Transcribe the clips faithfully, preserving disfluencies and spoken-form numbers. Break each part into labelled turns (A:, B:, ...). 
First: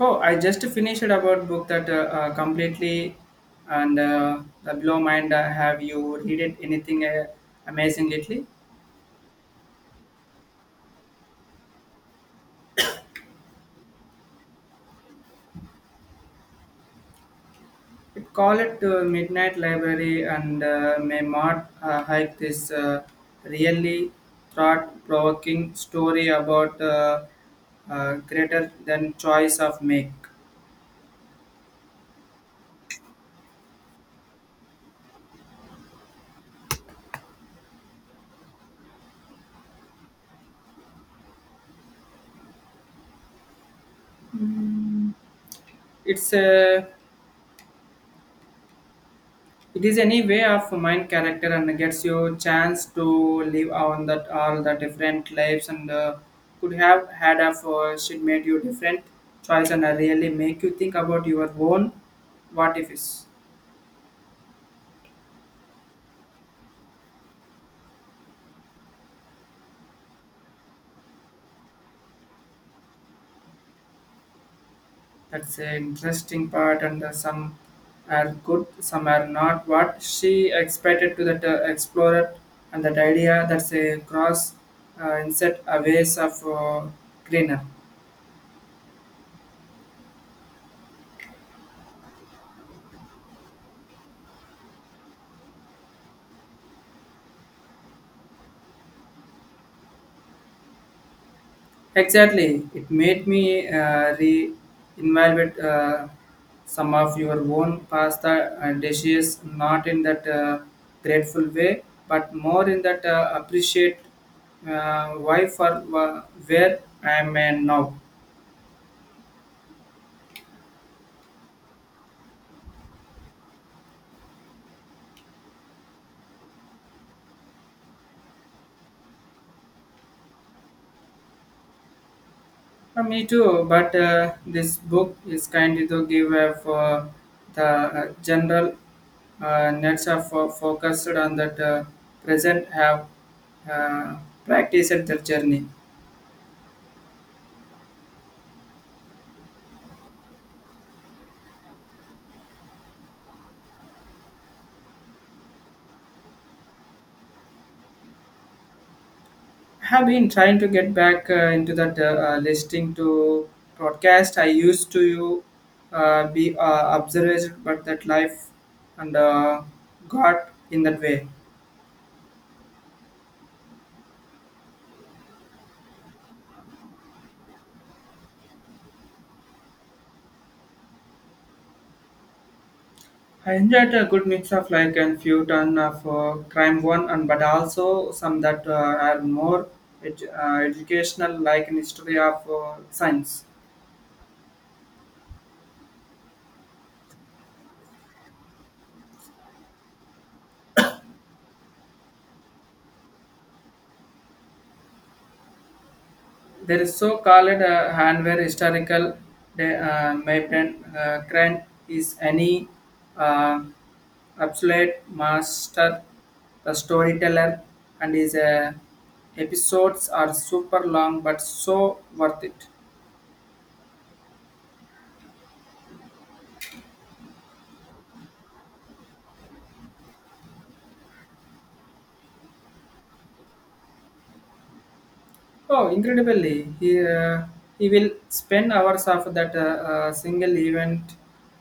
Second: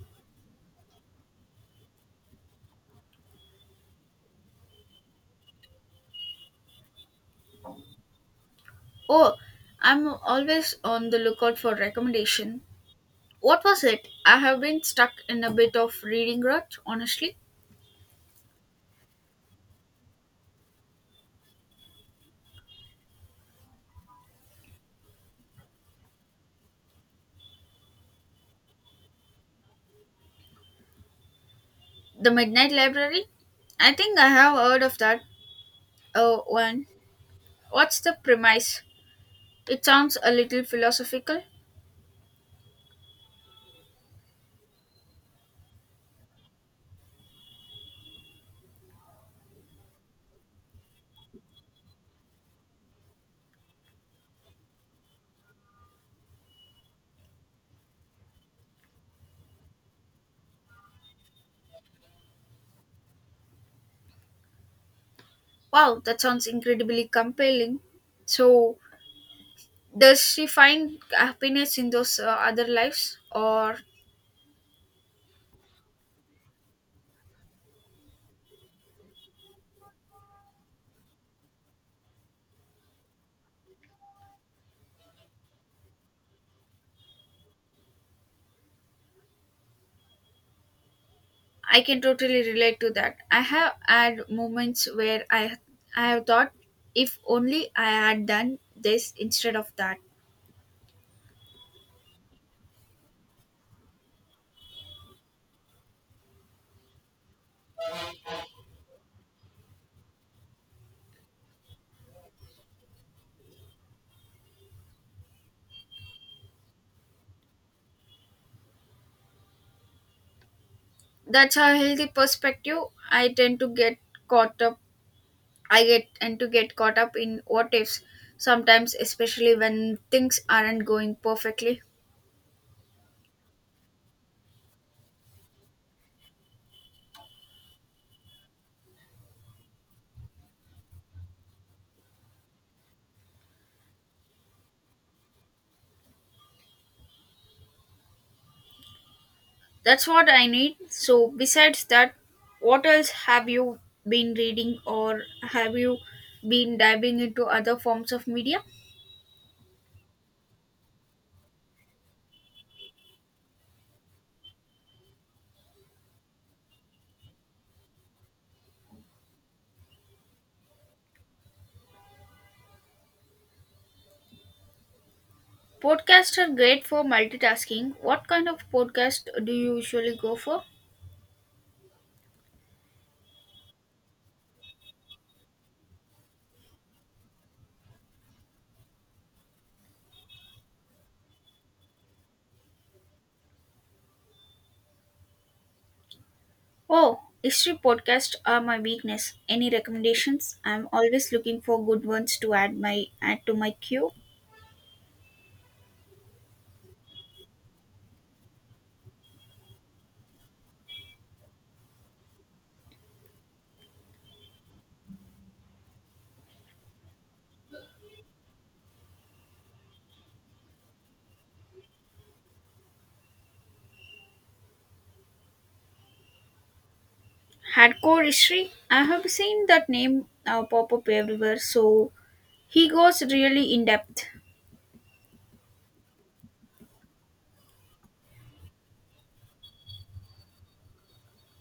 A: Oh, I just finished about book that uh, uh, completely and uh, the blow mind. Uh, have you read it anything uh, amazing lately?
B: Oh, I'm always on the lookout for recommendation. What was it? I have been stuck in a bit of reading rut, honestly.
A: It call it uh, Midnight Library and uh, may uh, hike this uh, really thought-provoking story about uh, uh, greater than choice of make.
B: The Midnight Library? I think I have heard of that uh, one. What's the premise? It sounds a little philosophical.
A: It's a It is any way of mind character and gets you chance to live on that all the different lives and uh, could have had of uh, should made you different choice and uh, really make you think about your own what if is.
B: Wow, that sounds incredibly compelling. So, does she find happiness in those uh, other lives, or
A: That's an interesting part and uh, some are good, some are not. What she expected to that uh, explorer and that idea that's a cross uh, inset a ways of uh, greener.
B: I can totally relate to that. I have had moments where I I have thought if only I had done this instead of that.
A: Exactly. It made me uh, re-evaluate uh, some of your own pasta uh, dishes, not in that uh, grateful way, but more in that uh, appreciate uh, why for wha- where I am at now.
B: That's a healthy perspective. I tend to get caught up I get tend to get caught up in what ifs sometimes especially when things aren't going perfectly.
A: Uh, me too, but uh, this book is kind to give uh, for the uh, general uh, nets are fo- focused on that uh, present have uh, practiced their journey.
B: That's what I need. So besides that, what else have you been reading or have you been diving into other forms of media?
A: Have been trying to get back uh, into that uh, uh, listening to broadcast. I used to uh, be uh, observed, but that life and uh, got in that way.
B: Podcasts are great for multitasking. What kind of podcast do you usually go for?
A: I enjoyed a good mix of like and few ton of uh, crime one, and but also some that uh, are more edu- uh, educational, like in history of uh, science.
B: Oh, history podcasts are my weakness. Any recommendations? I'm always looking for good ones to add my add to my queue.
A: There is so called uh, hardware historical de- uh, mapping uh, grant is any uh, absolute master, the storyteller, and his uh, episodes are super long but so worth it.
B: Hardcore history. I have seen that name uh, pop up everywhere. So he goes really in depth.
A: Oh, incredibly, he uh, he will spend hours of that uh, uh, single event,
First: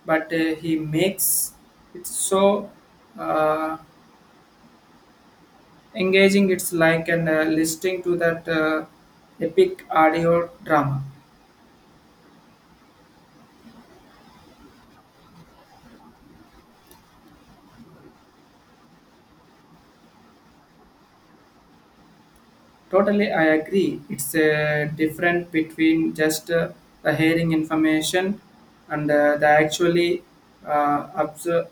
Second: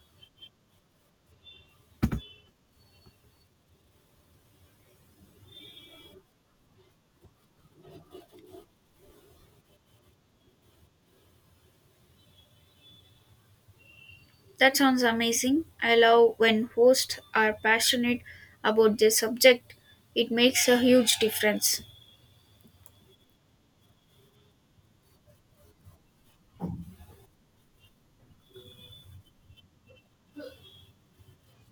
A: but uh, he makes it so. Uh, Engaging it's like an uh, listening to that uh, epic audio drama.
B: That sounds amazing. I love when hosts are passionate about their subject. It makes a huge difference.
A: Totally, I agree. It's uh, different between just uh, the hearing information and uh, the actually uh, obser-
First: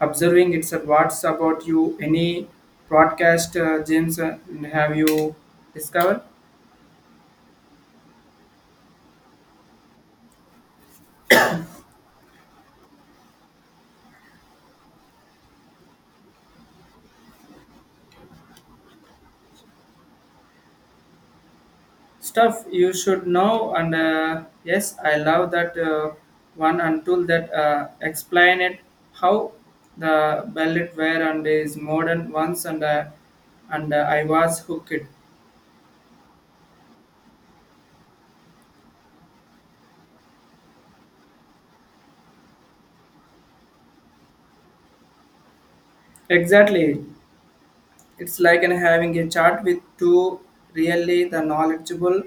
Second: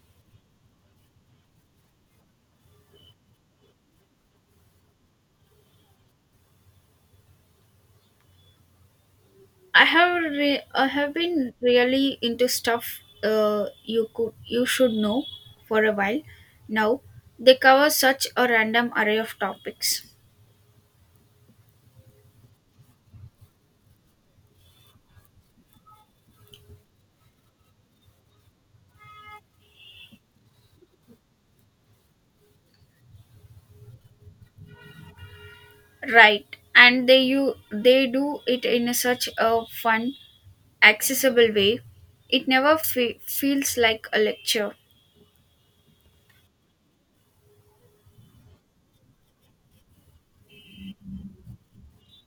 A: observing it's uh, what's about you any broadcast uh, gyms uh, have you discovered.
B: I have re- I have been really into stuff uh, you could you should know for a while now. They cover such a random array of topics,
A: Stuff you should know and uh, yes, I love that uh, one until that uh, explain it how the ballet were and is modern ones and uh, and uh, I was hooked.
B: right? And they you they do it in a such a fun, accessible way. It never fe- feels like a lecture.
A: Exactly, it's like in having a chat with two really the knowledgeable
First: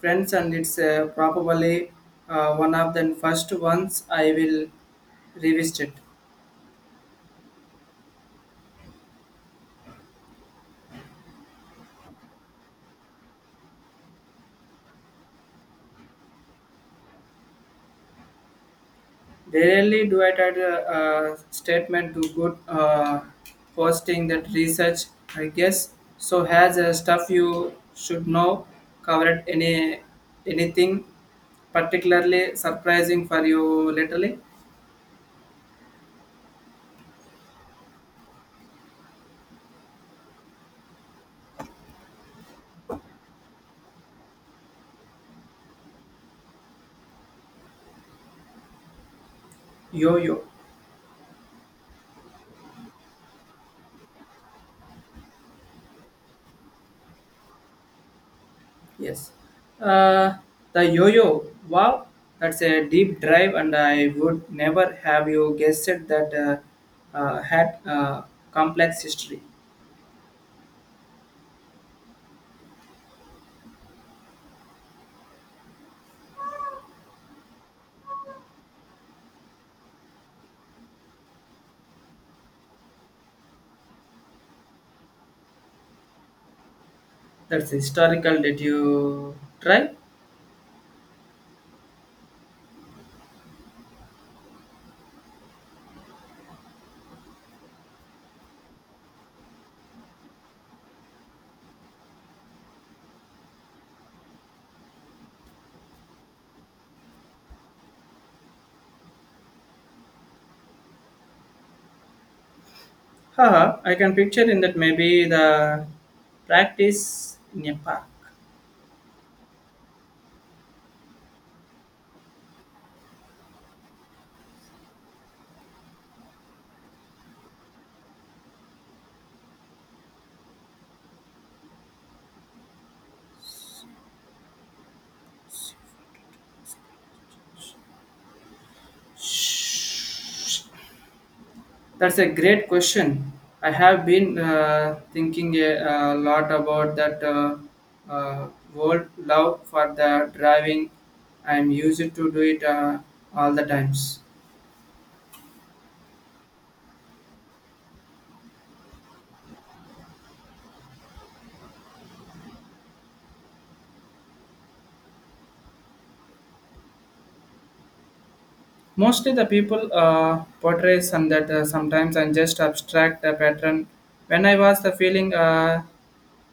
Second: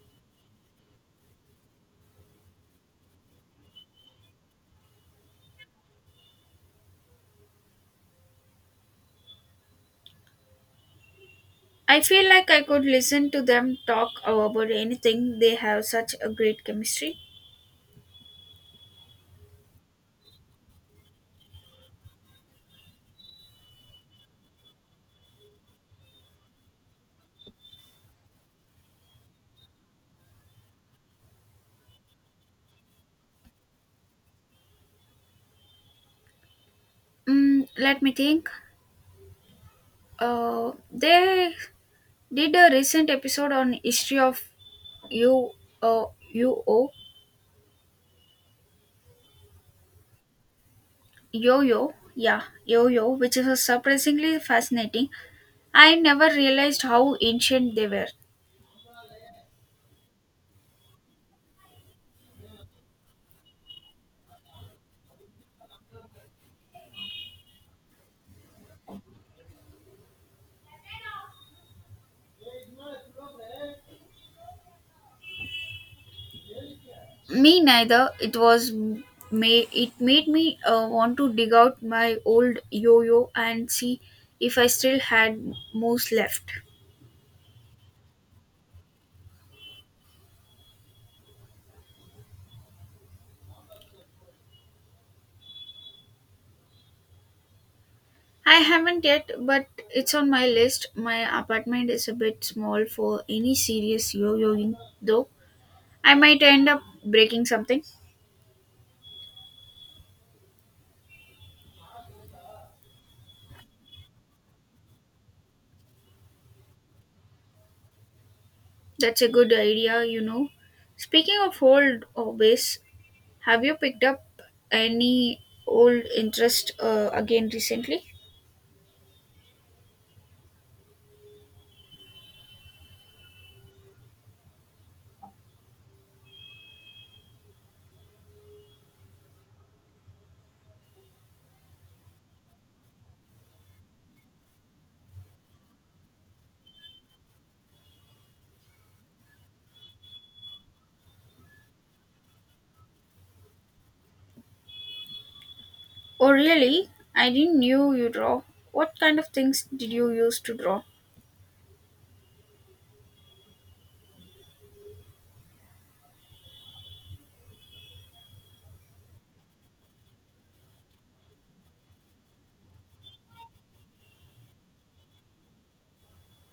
A: friends, and it's uh, probably uh, one of the first ones I will revisit.
B: I feel like I could listen to them talk about anything. They have such a great chemistry.
A: Rarely do I try to uh, statement to good uh, posting that research. I guess so. Has uh, stuff you should know covered any anything particularly surprising for you lately.
B: Mm, let me think. Uh, they Did a recent episode on history of yo uh, yo
A: Yo-yo,
B: yo yo, yeah, yo yo, which is surprisingly fascinating. I never realized how ancient they were.
A: yes. Uh, the yo-yo. Wow, that's a deep drive, and I would never have you guessed it that uh, uh, had uh, complex history.
B: Me neither. It was may it made me uh, want to dig out my old yo yo and see if I still had moves left.
A: That's historical. Did you try?
B: I haven't yet, but it's on my list. My apartment is a bit small for any serious yo yoing though. I might end up breaking something.
A: Haha, I can picture in that maybe the practice in a park.
B: That's a good idea, you know. Speaking of old hobbies, have you picked up any old interest uh, again recently?
A: That's a great question. I have been uh, thinking a, a lot about that uh, uh, whole love for the driving. I'm used to do it uh, all the times.
B: Oh, really? I didn't knew you draw. What kind of things did you used to draw?
A: Mostly the people uh, portray some that uh, sometimes and just abstract the pattern. When I was the feeling uh,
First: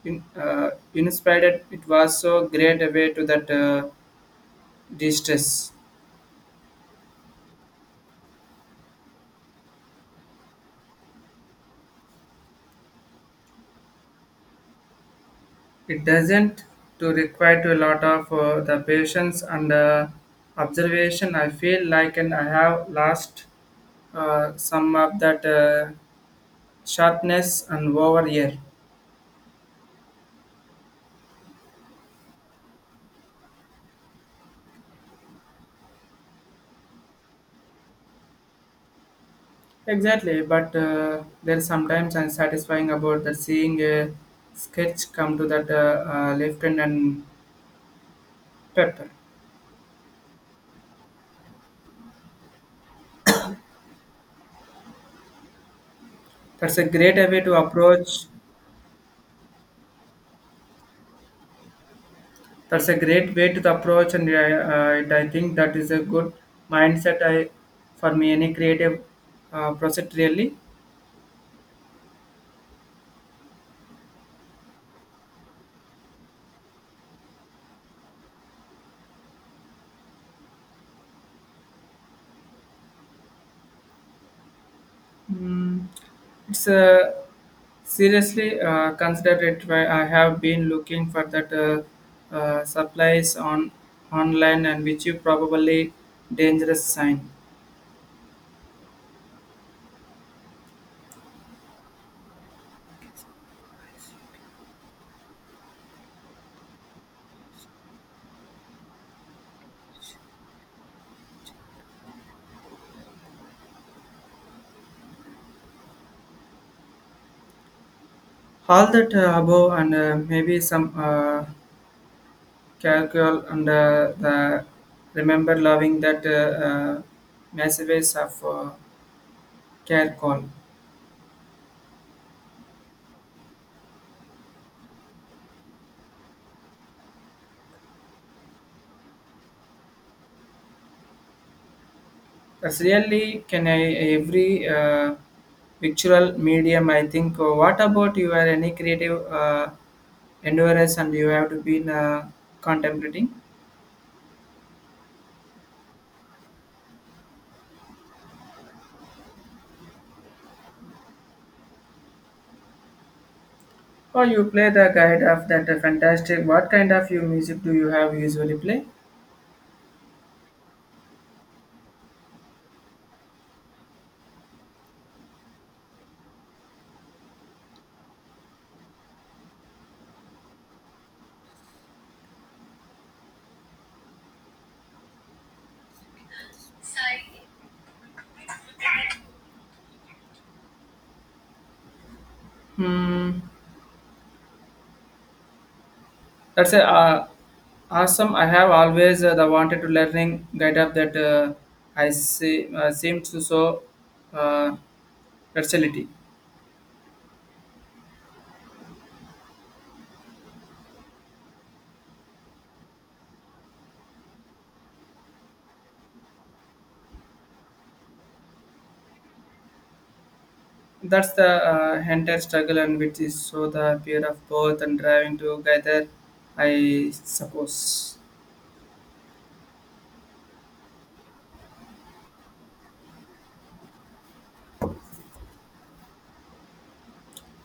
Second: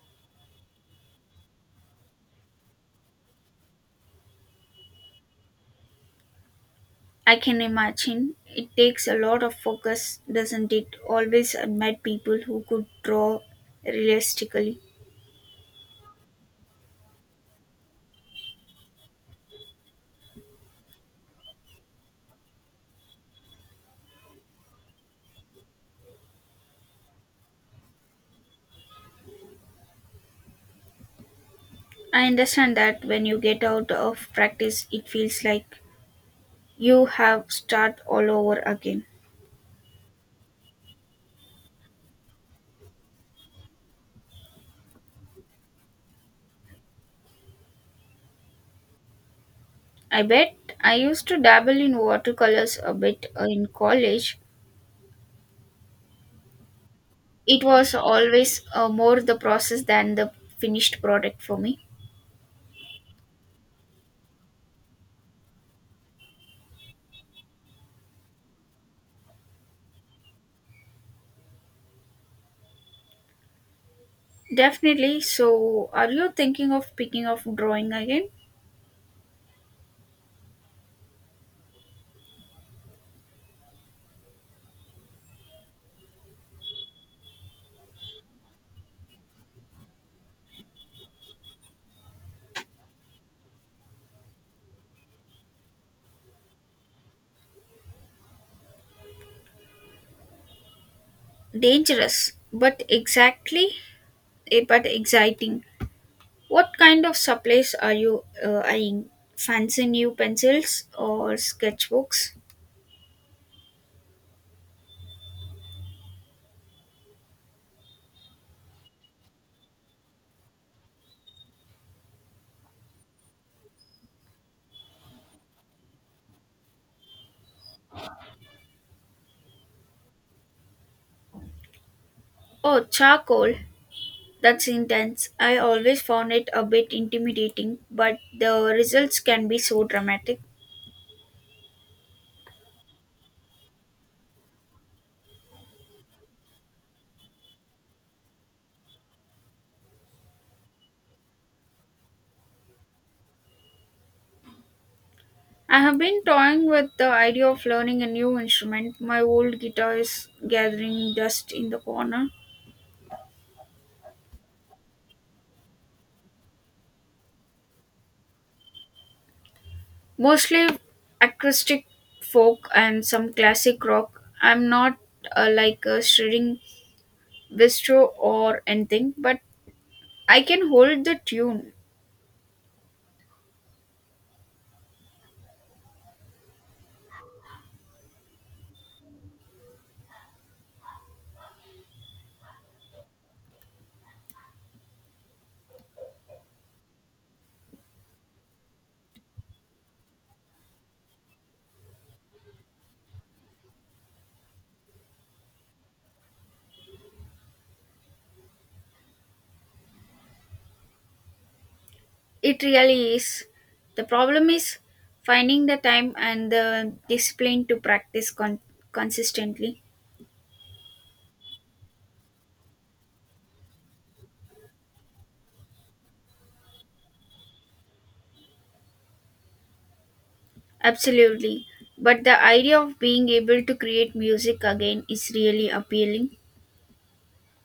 A: in, uh, inspired, it was so great a way to that. Uh, distress.
B: I can imagine it takes a lot of focus, doesn't it? Always admired people who could draw realistically.
A: It doesn't to require to a lot of uh, the patience and uh, observation. I feel like and I have lost uh, some of that uh, sharpness and over here.
B: I understand that when you get out of practice, it feels like you have start all over again.
A: Exactly, but uh, there's sometimes unsatisfying about the seeing a sketch come to that uh, uh, left hand and pepper.
B: I bet I used to dabble in watercolors a bit uh, in college.
A: That's a great way to
B: It was
A: approach.
B: always uh, more the process than the finished product for me.
A: That's a great way to the approach, and I, uh, it- I think that is a good mindset. I for me any creative uh, project really.
B: Definitely. So, are you thinking of picking up drawing again?
A: Mm, it's uh, seriously uh, considered it. Why I have been looking for that uh, uh, supplies on online and which you probably dangerous sign.
B: Dangerous, but exactly, eh, but exciting. What kind of supplies are you uh, eyeing? Fancy new pencils or sketchbooks?
A: All that uh, above and uh, maybe some uh, calcul and uh, the remember loving that uh, uh, messages of uh, Care call.
B: Oh, charcoal. That's intense. I always found it a bit intimidating, but the results can be so dramatic.
A: That's really can I every uh, virtual medium, I think. Uh, what about you? Are any creative uh, endeavors and you have to be uh, contemplating?
B: I have been toying with the idea of learning a new instrument. My old guitar is gathering dust in the corner.
A: Or you play the guide of that uh, fantastic. What kind of you music do you have usually play?
B: Mostly acoustic folk and some classic rock. I'm not uh, like a shredding bistro or anything, but I can hold the tune.
A: Hmm. That's a uh, awesome. I have always uh, the wanted to learning guide up that uh, I see, uh, seem to so uh, versatility.
B: It really is. The problem is finding the time and the discipline to practice con- consistently.
A: That's the uh, entire struggle, and which is so the appeal of both and driving together, I suppose.
B: Absolutely. But the idea of being able to create music again is really appealing.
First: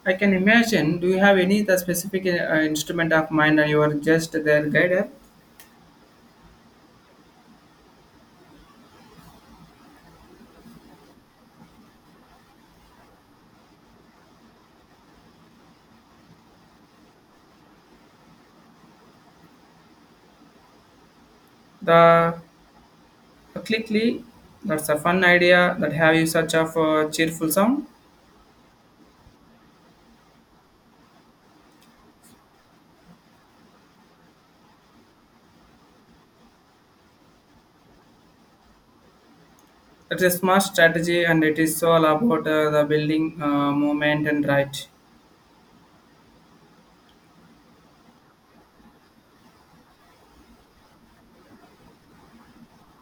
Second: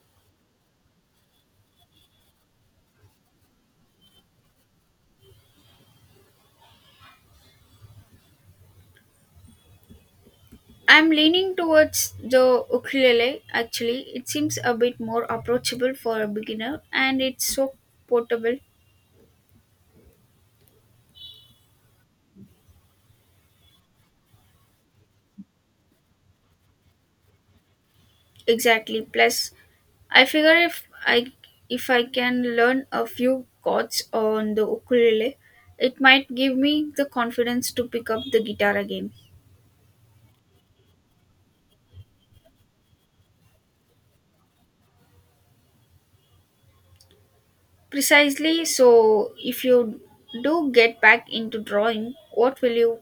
A: I can imagine. Do you have any the specific uh, instrument of mind, and you are just their guider?
B: I'm leaning towards the ukulele actually. It seems a bit more approachable for a beginner and it's so portable.
A: The clickly. That's a fun idea. That have you such of a cheerful sound.
B: Exactly. Plus, I figure if I if I can learn a few chords on the ukulele, it might give me the confidence to pick up the guitar again.
A: That's a smart strategy, and it is all about uh, the building uh, moment and right.
B: Precisely. So, if you do get back into drawing, what will you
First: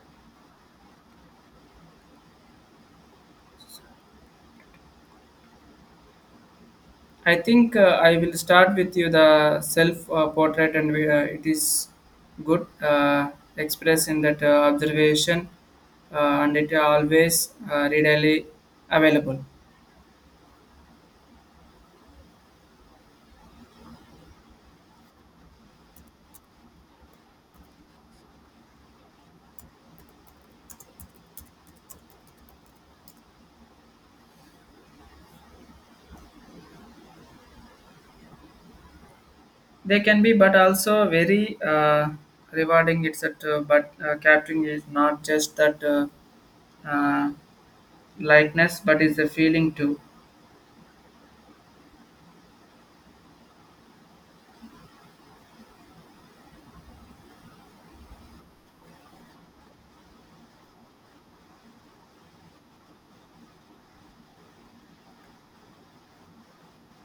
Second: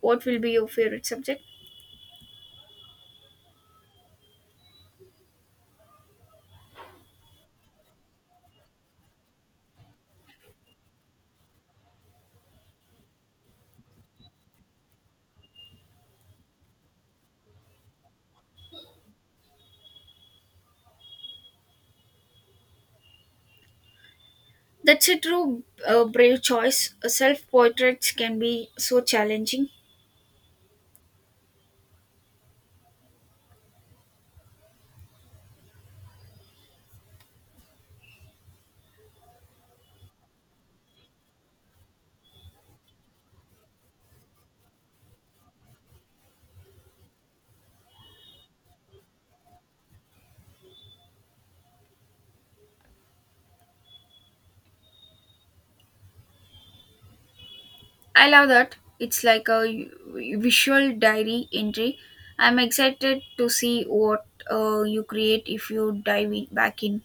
B: what will be your favorite subject?
A: I think uh, I will start with you the self uh, portrait, and we, uh, it is good uh, express in that uh, observation, uh, and it always uh, readily available.
B: That's a true uh, brave choice. Self portraits can be so challenging.
A: They can be, but also very uh, rewarding. It's that, uh, but uh, capturing is not just that uh, uh, likeness, but is the feeling too.
B: I love that. It's like a visual diary entry. I'm excited to see what uh, you create if you dive in- back in.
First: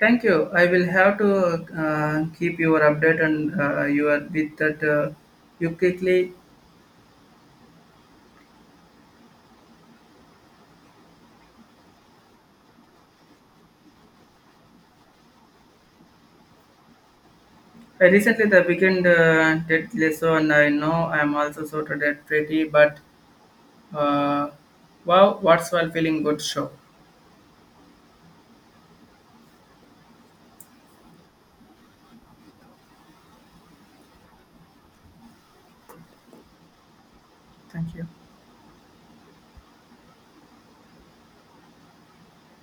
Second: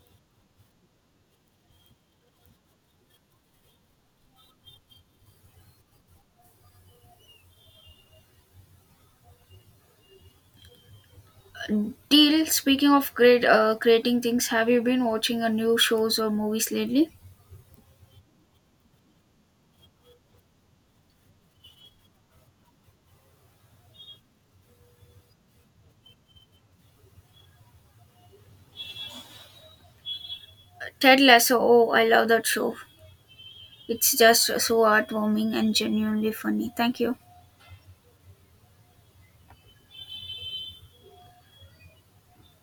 A: Thank you. I will have to uh, keep your update and uh, you with that. Uh, you quickly.
B: Deal, speaking of great uh, creating things, have you been watching a new shows or movies lately?
A: I recently the weekend uh, did Leso and I know I'm also sort of dead pretty but uh, wow, what's well feeling good show.
B: Ted Lasso. Oh, I love that show. It's just so heartwarming and genuinely funny. Thank you.
A: Thank you.